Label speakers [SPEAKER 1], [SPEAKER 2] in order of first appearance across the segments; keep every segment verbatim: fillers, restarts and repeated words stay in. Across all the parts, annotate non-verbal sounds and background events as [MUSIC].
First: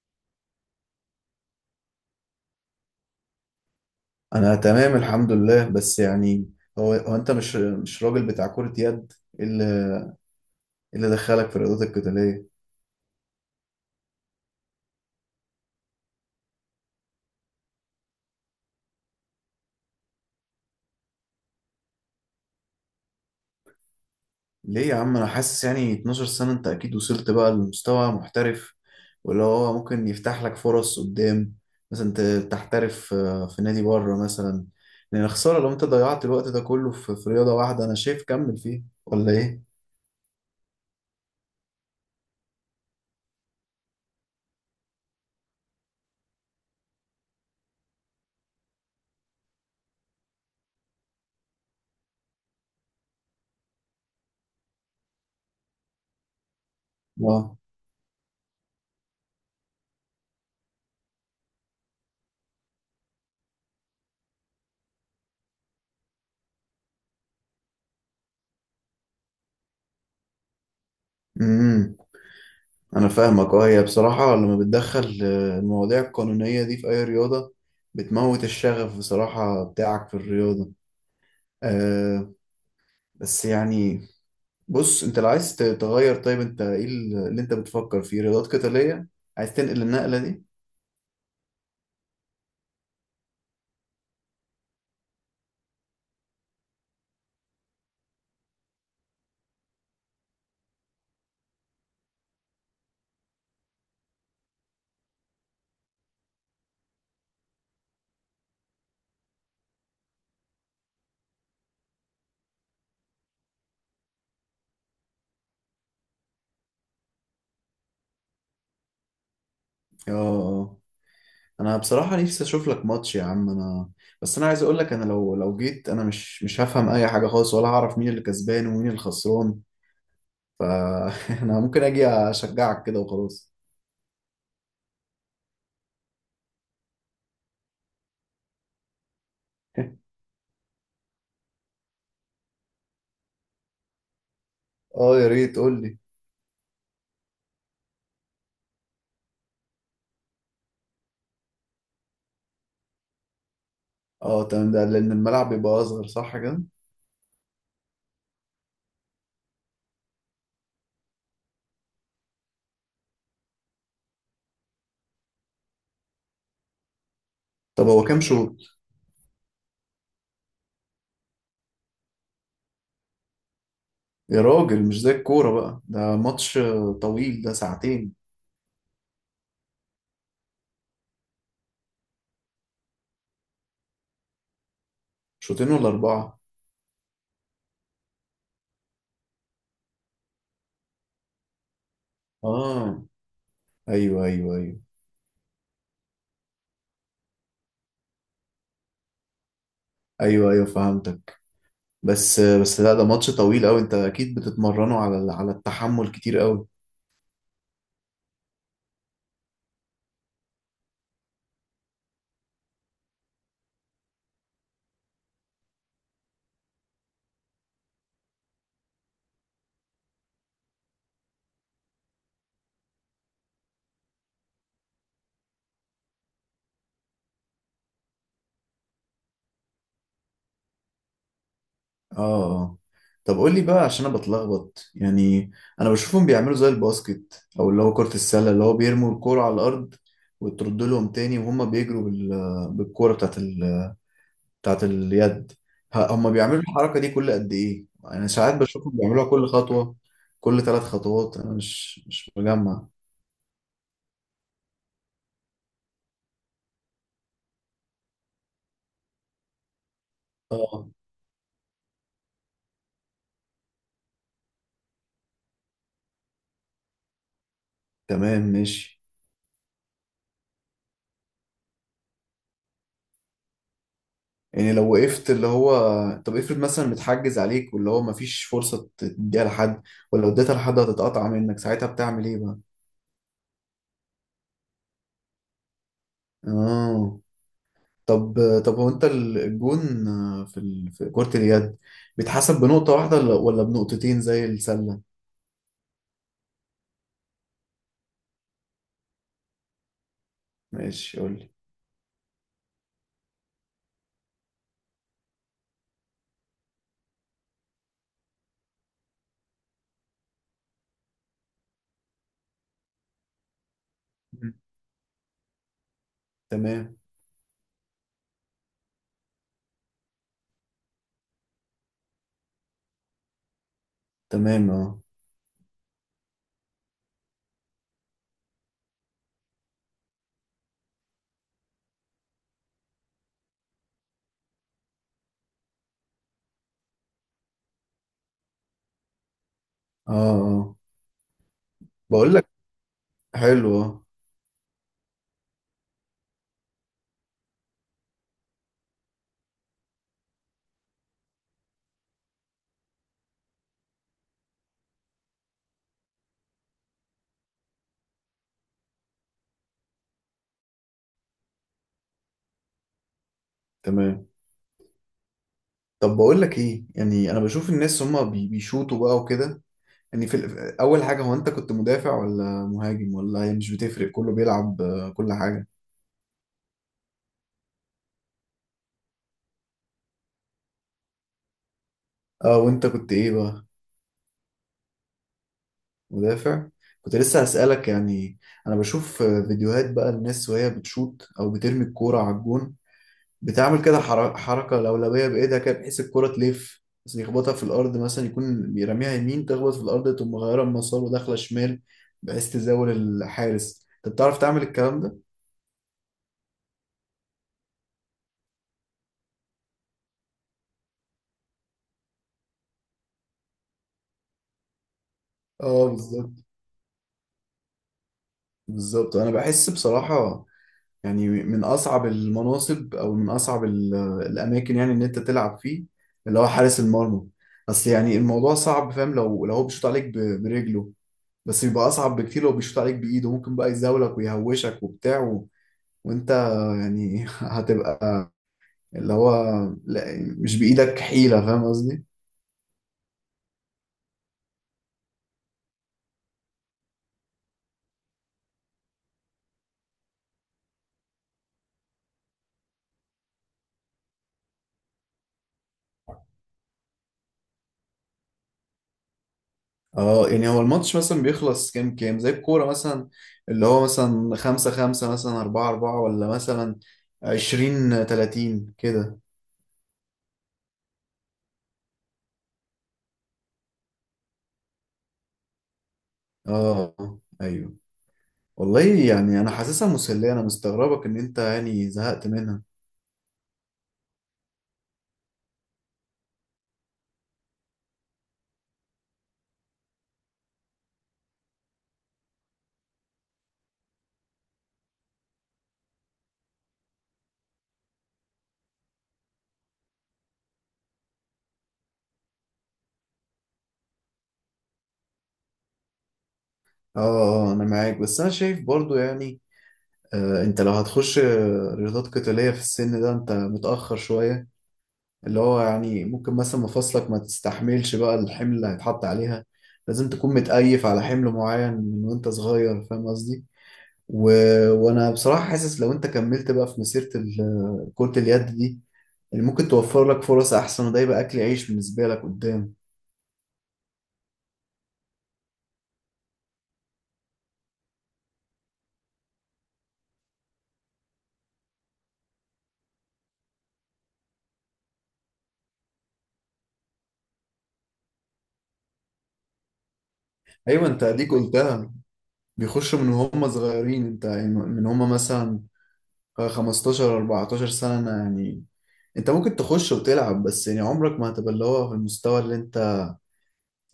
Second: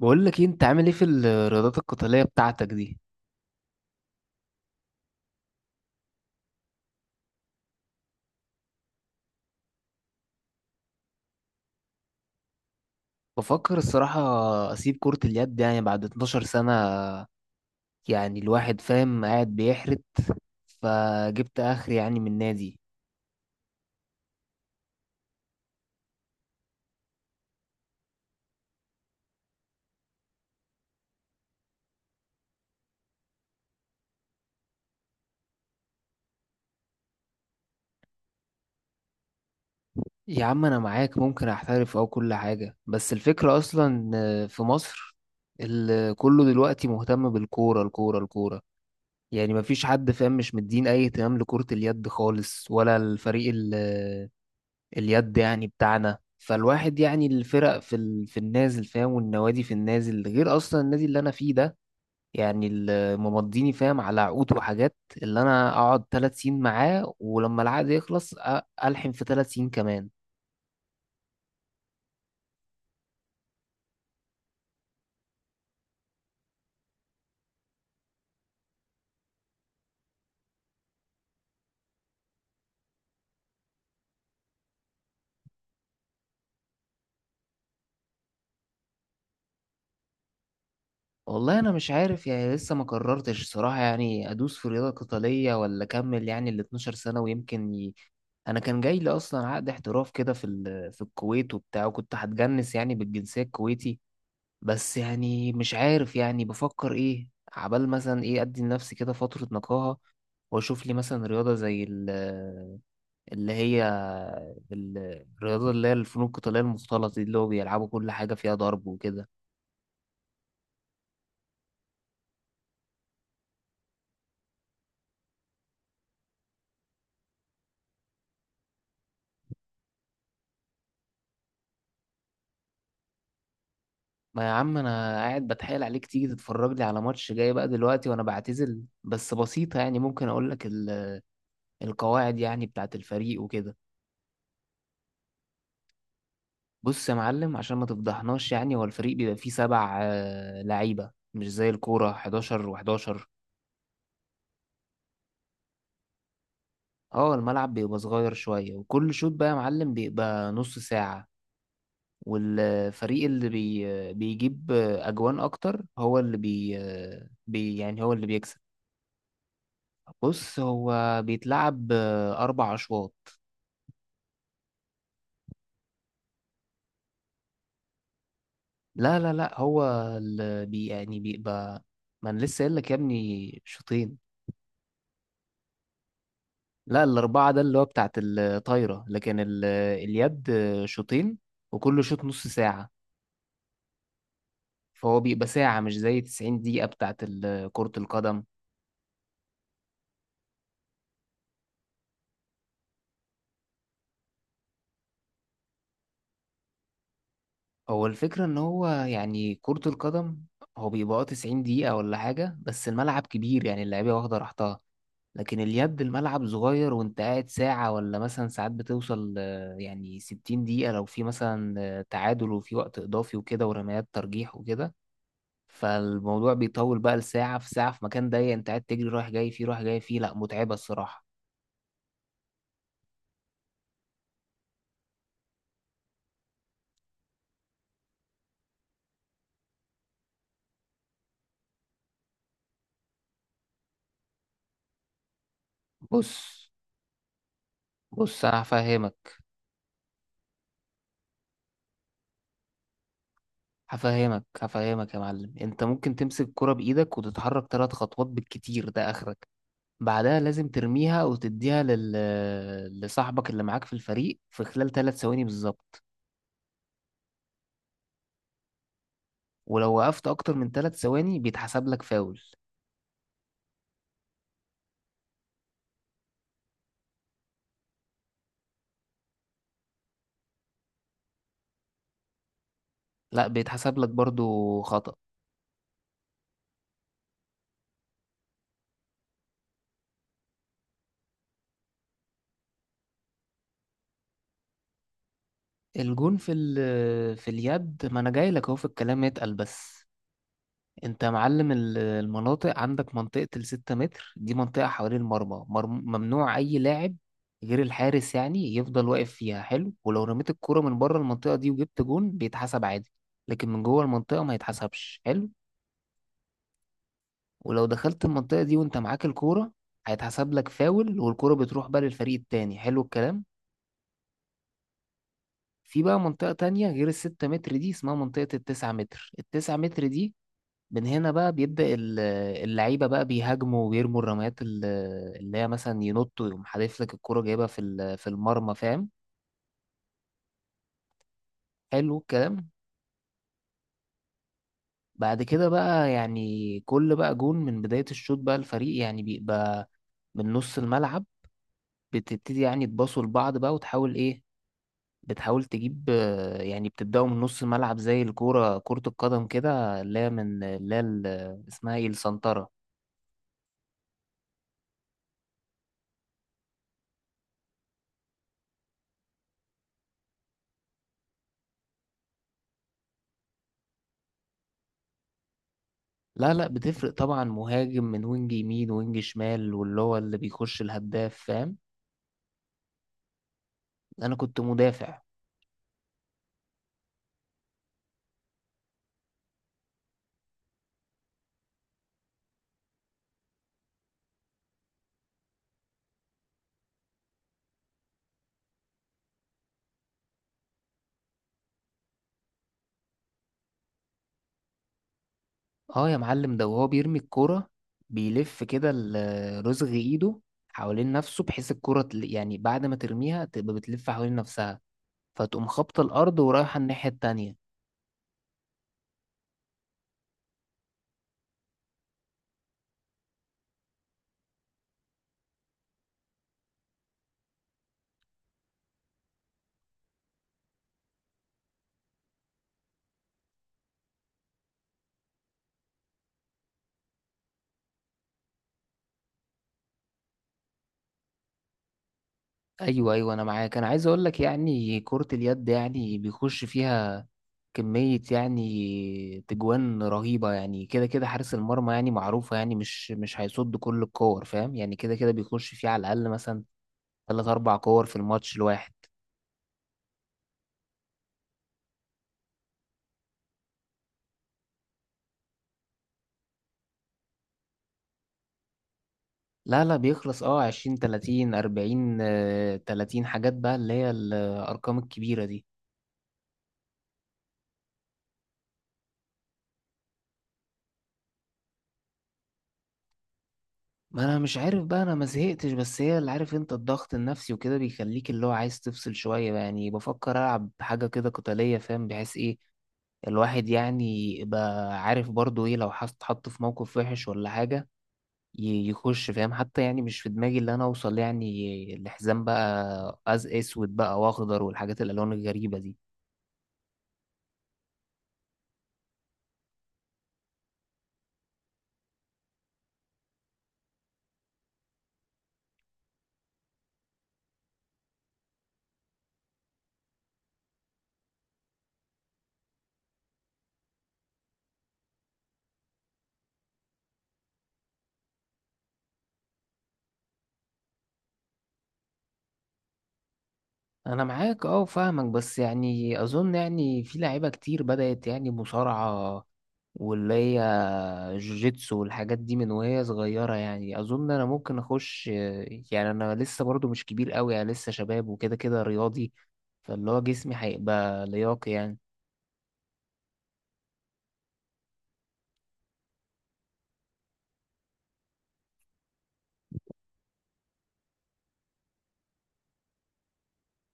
[SPEAKER 1] بقول لك إيه، انت عامل ايه في الرياضات القتالية بتاعتك دي.
[SPEAKER 2] انا تمام الحمد لله، بس يعني هو هو انت مش مش راجل بتاع كرة يد. إيه اللي إيه اللي دخلك في الرياضات القتالية؟
[SPEAKER 1] بفكر الصراحة. اسيب كرة اليد يعني بعد 12 سنة. يعني الواحد فاهم قاعد بيحرت، فجبت اخر يعني من نادي.
[SPEAKER 2] ليه يا عم؟ انا حاسس يعني 12 سنة انت اكيد وصلت بقى لمستوى محترف، واللي هو ممكن يفتح لك فرص قدام. مثلا ت- تحترف آه، في نادي بره مثلا. لان خسارة لو انت ضيعت الوقت ده كله في في رياضة واحدة. انا شايف كمل فيه ولا ايه؟
[SPEAKER 1] يا عم انا معاك، ممكن احترف او كل حاجة، بس الفكرة اصلا في مصر ال- كله دلوقتي مهتم بالكورة الكورة الكورة. يعني مفيش حد فاهم، مش مدين اي اهتمام لكرة اليد خالص ولا الفريق اليد يعني بتاعنا. فالواحد يعني
[SPEAKER 2] اه.
[SPEAKER 1] الفرق في ال... في النازل فاهم، والنوادي في النازل غير اصلا النادي اللي انا فيه ده. يعني اللي ممضيني فاهم على عقود وحاجات، اللي انا اقعد ثلاث سنين معاه، ولما العقد يخلص أ- الحم في ثلاث سنين كمان.
[SPEAKER 2] امم أنا فاهمك، أه. هي بصراحة لما بتدخل آه، المواضيع القانونية دي في أي رياضة بتموت الشغف بصراحة بتاعك في الرياضة. أه، بس يعني. بص، أنت لو عايز ت- تغير، طيب أنت إيه ال- اللي أنت بتفكر فيه رياضات قتالية؟ عايز تنقل النقلة دي؟
[SPEAKER 1] والله انا مش عارف، يعني لسه ما قررتش صراحة يعني ادوس في رياضة قتالية ولا اكمل يعني ال 12 سنة، ويمكن ي... انا كان جاي لي اصلا عقد احتراف كده في ال... في الكويت وبتاع، وكنت هتجنس يعني بالجنسية الكويتي. بس يعني مش عارف، يعني بفكر ايه عبال مثلا ايه ادي لنفسي كده فترة نقاهة، واشوف لي مثلا رياضة زي ال- اللي هي ال- الرياضة اللي هي الفنون القتالية المختلطة دي، اللي هو بيلعبوا كل حاجة فيها ضرب وكده.
[SPEAKER 2] أه آه. أنا بصراحة نفسي أشوف لك ماتش يا عم. أنا بس أنا عايز أقول لك أنا لو لو جيت أنا مش مش هفهم أي حاجة خالص ولا هعرف مين اللي كسبان ومين اللي خسران. فأنا [LAUGHS] ممكن أجي أشجعك كده وخلاص.
[SPEAKER 1] ما يا عم انا قاعد بتحايل عليك تيجي تتفرج لي على ماتش جاي بقى دلوقتي وانا بعتزل. بس بسيطة يعني،
[SPEAKER 2] [LAUGHS]
[SPEAKER 1] ممكن اقول لك ال- القواعد يعني بتاعت الفريق وكده.
[SPEAKER 2] أه، يا ريت قول لي.
[SPEAKER 1] بص يا معلم، عشان ما تفضحناش، يعني هو الفريق بيبقى فيه سبع آه، لعيبة، مش زي الكورة حداشر و11.
[SPEAKER 2] اه تمام. ده لأن الملعب بيبقى أصغر صح كده؟
[SPEAKER 1] اه الملعب بيبقى صغير شوية، وكل شوط بقى يا معلم بيبقى نص ساعة. والفريق اللي بي بيجيب أجوان أكتر هو اللي بي, بي
[SPEAKER 2] طب
[SPEAKER 1] يعني
[SPEAKER 2] هو
[SPEAKER 1] هو
[SPEAKER 2] كام
[SPEAKER 1] اللي
[SPEAKER 2] شوط؟
[SPEAKER 1] بيكسب. بص هو بيتلعب أربع أشواط.
[SPEAKER 2] يا راجل، مش زي الكورة بقى، ده ماتش طويل، ده ساعتين.
[SPEAKER 1] لا لا لا هو اللي بي يعني بيبقى، ما أنا لسه قايل لك يا ابني شوطين.
[SPEAKER 2] شوطين ولا أربعة؟
[SPEAKER 1] لا الأربعة ده اللي هو بتاعت الطايرة، لكن ال- اليد شوطين، وكل شوط نص ساعة.
[SPEAKER 2] اه، أيوه أيوه أيوه.
[SPEAKER 1] فهو بيبقى ساعة مش زي تسعين دقيقة بتاعت ال- كرة القدم.
[SPEAKER 2] أيوه أيوه فهمتك. بس بس لا، ده ماتش طويل أوي. أنت أكيد بتتمرنوا على ال- على التحمل كتير أوي.
[SPEAKER 1] هو الفكرة إن هو يعني كرة القدم هو بيبقى تسعين دقيقة ولا حاجة، بس الملعب كبير يعني اللعيبة واخدة راحتها. لكن اليد الملعب صغير وأنت قاعد ساعة ولا مثلا ساعات، بتوصل آه، يعني ستين دقيقة لو في مثلا آه، تعادل، وفي وقت إضافي وكده ورميات ترجيح وكده. فالموضوع بيطول بقى لساعة في ساعة في مكان ضيق، أنت قاعد تجري رايح جاي فيه رايح جاي فيه. لأ متعبة الصراحة.
[SPEAKER 2] اه اه. طب قول لي بقى عشان أنا بتلخبط يعني. أنا بشوفهم بيعملوا زي الباسكت، أو اللي هو كرة السلة، اللي هو بيرموا الكورة على الأرض وترد لهم تاني، وهم بيجروا بال- بالكورة بتاعت بتاعت اليد. ه- هما
[SPEAKER 1] بص
[SPEAKER 2] بيعملوا الحركة دي كل قد إيه؟ يعني
[SPEAKER 1] بص
[SPEAKER 2] ساعات
[SPEAKER 1] أنا
[SPEAKER 2] بشوفهم بيعملوها
[SPEAKER 1] هفهمك،
[SPEAKER 2] كل خطوة، كل ثلاث خطوات. أنا مش مش مجمع.
[SPEAKER 1] هفهمك هفهمك يا معلم. انت ممكن تمسك الكرة بايدك وتتحرك ثلاث خطوات بالكتير، ده اخرك. بعدها لازم
[SPEAKER 2] اه
[SPEAKER 1] ترميها وتديها لل... لصاحبك اللي معاك في الفريق في خلال ثلاث ثواني بالظبط.
[SPEAKER 2] تمام ماشي.
[SPEAKER 1] ولو وقفت اكتر من ثلاث ثواني بيتحسب لك فاول.
[SPEAKER 2] يعني لو وقفت اللي هو، طب افرض مثلا متحجز عليك واللي هو مفيش فرصة تديها لحد، ولو اديتها لحد هتتقطع منك، ساعتها بتعمل ايه بقى؟
[SPEAKER 1] لا بيتحسب لك برضو خطأ.
[SPEAKER 2] اه. طب طب هو انت الجون في ال... في كرة اليد بيتحسب بنقطة واحدة ولا ولا بنقطتين زي السلة؟
[SPEAKER 1] الجون في ال... في اليد، ما انا جاي لك اهو في الكلام، اتقل بس.
[SPEAKER 2] ماشي
[SPEAKER 1] انت يا
[SPEAKER 2] قول لي.
[SPEAKER 1] معلم ال- المناطق عندك منطقة الستة متر دي، منطقة حوالين المرمى، مرم- ممنوع أي لاعب غير الحارس يعني يفضل واقف فيها. حلو. ولو رميت الكرة من بره المنطقة دي وجبت جون بيتحسب عادي، لكن من جوه المنطقة ما
[SPEAKER 2] مم.
[SPEAKER 1] يتحسبش. حلو.
[SPEAKER 2] تمام.
[SPEAKER 1] ولو دخلت المنطقة دي وانت معاك الكورة هيتحسب لك فاول، والكرة بتروح بقى للفريق التاني. حلو الكلام.
[SPEAKER 2] تمام اه.
[SPEAKER 1] في بقى منطقة تانية غير الستة متر دي، اسمها منطقة التسعة متر. التسعة متر دي من هنا بقى بيبدأ ال- اللعيبة بقى بيهاجموا ويرموا الرميات ال- اللي هي مثلا ينطوا يقوم حادف لك الكرة جايبها في ال- في المرمى فاهم.
[SPEAKER 2] اه اه.
[SPEAKER 1] حلو
[SPEAKER 2] بقول لك.
[SPEAKER 1] الكلام.
[SPEAKER 2] حلو اه.
[SPEAKER 1] بعد كده بقى يعني كل بقى جون من بداية الشوط بقى الفريق يعني بيبقى من نص الملعب، بتبتدي يعني تباصوا لبعض بقى، وتحاول ايه، بتحاول تجيب آه، يعني بتبدأوا من نص الملعب زي الكورة كرة القدم كده اللي هي من اللي هي ال- اسمها ايه، السنترة.
[SPEAKER 2] تمام. طب بقول لك ايه، يعني انا بشوف الناس هما بي- بيشوطوا بقى وكده. يعني في ال- اول حاجه، هو انت كنت مدافع ولا مهاجم، ولا هي مش بتفرق كله بيلعب آه، كل حاجه؟
[SPEAKER 1] لا لا بتفرق طبعا، مهاجم من وينج يمين وينج شمال، واللي هو اللي بيخش الهداف فاهم.
[SPEAKER 2] اه، وانت كنت ايه بقى؟
[SPEAKER 1] انا كنت مدافع.
[SPEAKER 2] مدافع. كنت لسه هسألك يعني. انا بشوف آه، فيديوهات بقى الناس وهي بتشوط او بترمي الكوره على الجون. بتعمل كده حر- حركة لولبية بإيدها كده، بحيث الكرة تلف، بس يخبطها في الأرض. مثلا يكون بيرميها يمين، تخبط في الأرض، تقوم مغيرة المسار وداخلة شمال بحيث تزاول الحارس. أنت بتعرف تعمل الكلام ده؟
[SPEAKER 1] اه يا معلم، ده وهو بيرمي الكرة بيلف كده ال- رزغ ايده حوالين نفسه، بحيث الكرة تل- يعني بعد ما ترميها تبقى بتلف حوالين نفسها، فتقوم
[SPEAKER 2] اه
[SPEAKER 1] خابطة
[SPEAKER 2] بالظبط.
[SPEAKER 1] الأرض ورايحة الناحية التانية.
[SPEAKER 2] بالظبط أنا بحس بصراحة يعني من أصعب المناصب، أو من أصعب ال- الأماكن يعني إن أنت تلعب فيه، اللي هو حارس المرمى. بس يعني الموضوع صعب فاهم. لو لو هو بيشوط عليك ب- برجله، بس بيبقى أصعب بكتير لو بيشوط عليك بإيده. ممكن بقى يزاولك ويهوشك وبتاع، وانت يعني [LAUGHS] هتبقى اللي هو، لا مش بإيدك حيلة، فاهم قصدي؟
[SPEAKER 1] ايوه ايوه انا معاك. انا عايز اقول لك يعني كرة اليد يعني بيخش فيها كمية يعني تجوان رهيبة. يعني كده كده حارس المرمى يعني معروفة، يعني مش مش هيصد كل الكور فاهم، يعني كده كده بيخش فيه على الأقل مثلا تلات أربع كور في الماتش الواحد.
[SPEAKER 2] اه. يعني هو الماتش مثلا بيخلص كام كام زي الكورة مثلا، اللي هو مثلا خمسة خمسة، مثلا أربعة أربعة، ولا مثلا عشرين تلاتين كده؟
[SPEAKER 1] لا لا بيخلص اه عشرين تلاتين أربعين آه، تلاتين حاجات بقى اللي هي الأرقام الكبيرة دي.
[SPEAKER 2] اه أيوه. والله يعني أنا حاسسها مسلية، أنا مستغربك إن أنت يعني زهقت منها.
[SPEAKER 1] ما انا مش عارف بقى، انا ما زهقتش، بس هي اللي عارف انت الضغط النفسي وكده بيخليك اللي هو عايز تفصل شوية بقى، يعني بفكر العب حاجة كده قتالية فاهم، بحيث ايه الواحد يعني يبقى عارف برضو ايه لو حط حط في موقف وحش ولا حاجة ي- يخش فاهم، حتى يعني مش في دماغي اللي انا اوصل يعني لحزام بقى أز اسود بقى واخضر والحاجات الالوان الغريبة دي.
[SPEAKER 2] اه اه. أنا معاك، بس أنا شايف برضو يعني. آه أنت لو هتخش آه، رياضات قتالية في السن ده أنت متأخر شوية. اللي هو يعني ممكن مثلا مفاصلك ما تستحملش بقى الحمل اللي هيتحط عليها. لازم تكون متأيف على حمل معين من وانت صغير، فاهم قصدي؟ و... وانا بصراحة حاسس لو انت كملت بقى في مسيرة ال- كرة اليد دي، اللي ممكن توفر لك فرص احسن، وده يبقى اكل عيش بالنسبة لك قدام.
[SPEAKER 1] انا معاك اه فاهمك، بس يعني اظن يعني في لعيبة كتير بدأت يعني مصارعة واللي هي جوجيتسو والحاجات دي من وهي صغيرة. يعني أظن أنا ممكن أخش، يعني أنا لسه برضو مش كبير قوي، أنا لسه شباب وكده كده رياضي، فاللي هو جسمي
[SPEAKER 2] ايوه، انت
[SPEAKER 1] هيبقى
[SPEAKER 2] اديك
[SPEAKER 1] لياقي
[SPEAKER 2] قلتها.
[SPEAKER 1] يعني.
[SPEAKER 2] بيخشوا من هم صغيرين، انت يعني من هم مثلا خمستاشر 14 سنة. يعني انت ممكن تخش وتلعب، بس يعني عمرك ما هتبقى اللي هو في المستوى اللي انت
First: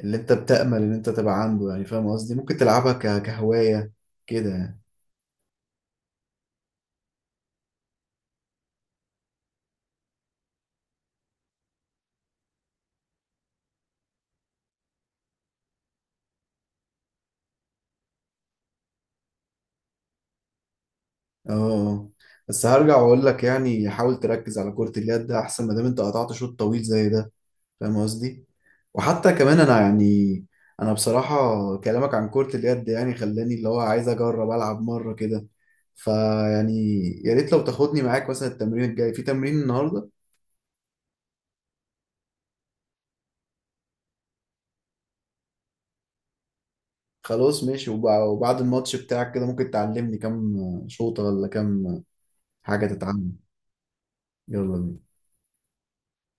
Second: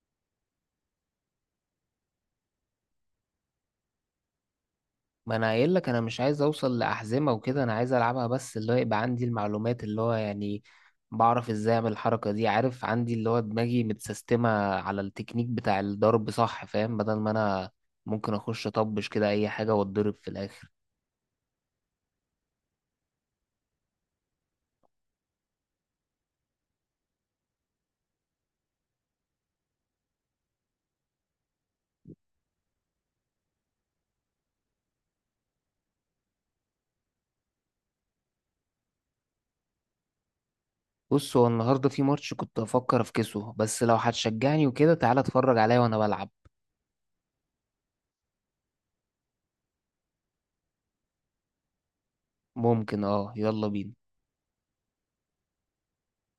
[SPEAKER 2] اللي انت بتأمل ان انت تبقى عنده، يعني فاهم قصدي. ممكن تلعبها ك- كهواية كده يعني.
[SPEAKER 1] ما أنا قايل لك أنا مش عايز أوصل لأحزمة وكده، أنا عايز ألعبها بس اللي هو يبقى عندي المعلومات، اللي هو يعني بعرف إزاي أعمل الحركة دي، عارف عندي اللي هو دماغي متسيستمة على التكنيك بتاع الضرب صح فاهم، بدل ما أنا ممكن أخش أطبش كده أي حاجة وأتضرب في الآخر.
[SPEAKER 2] اه آه. بس هرجع واقول لك يعني حاول تركز على كرة اليد ده احسن، ما دام انت قطعت شوط طويل زي ده، فاهم قصدي. وحتى كمان انا يعني، انا بصراحة كلامك عن كرة اليد يعني خلاني اللي هو عايز اجرب العب مرة كده. فيعني يا ريت لو تاخدني معاك مثلا التمرين الجاي في تمرين النهاردة.
[SPEAKER 1] بص هو النهارده في ماتش كنت افكر افكسه، بس لو هتشجعني وكده تعالى اتفرج عليا وانا بلعب.
[SPEAKER 2] خلاص ماشي. وب- وبعد الماتش بتاعك كده ممكن تعلمني كام شوطة ولا كام حاجة
[SPEAKER 1] ممكن اه.
[SPEAKER 2] تتعلم.
[SPEAKER 1] يلا بينا.
[SPEAKER 2] يلا بينا.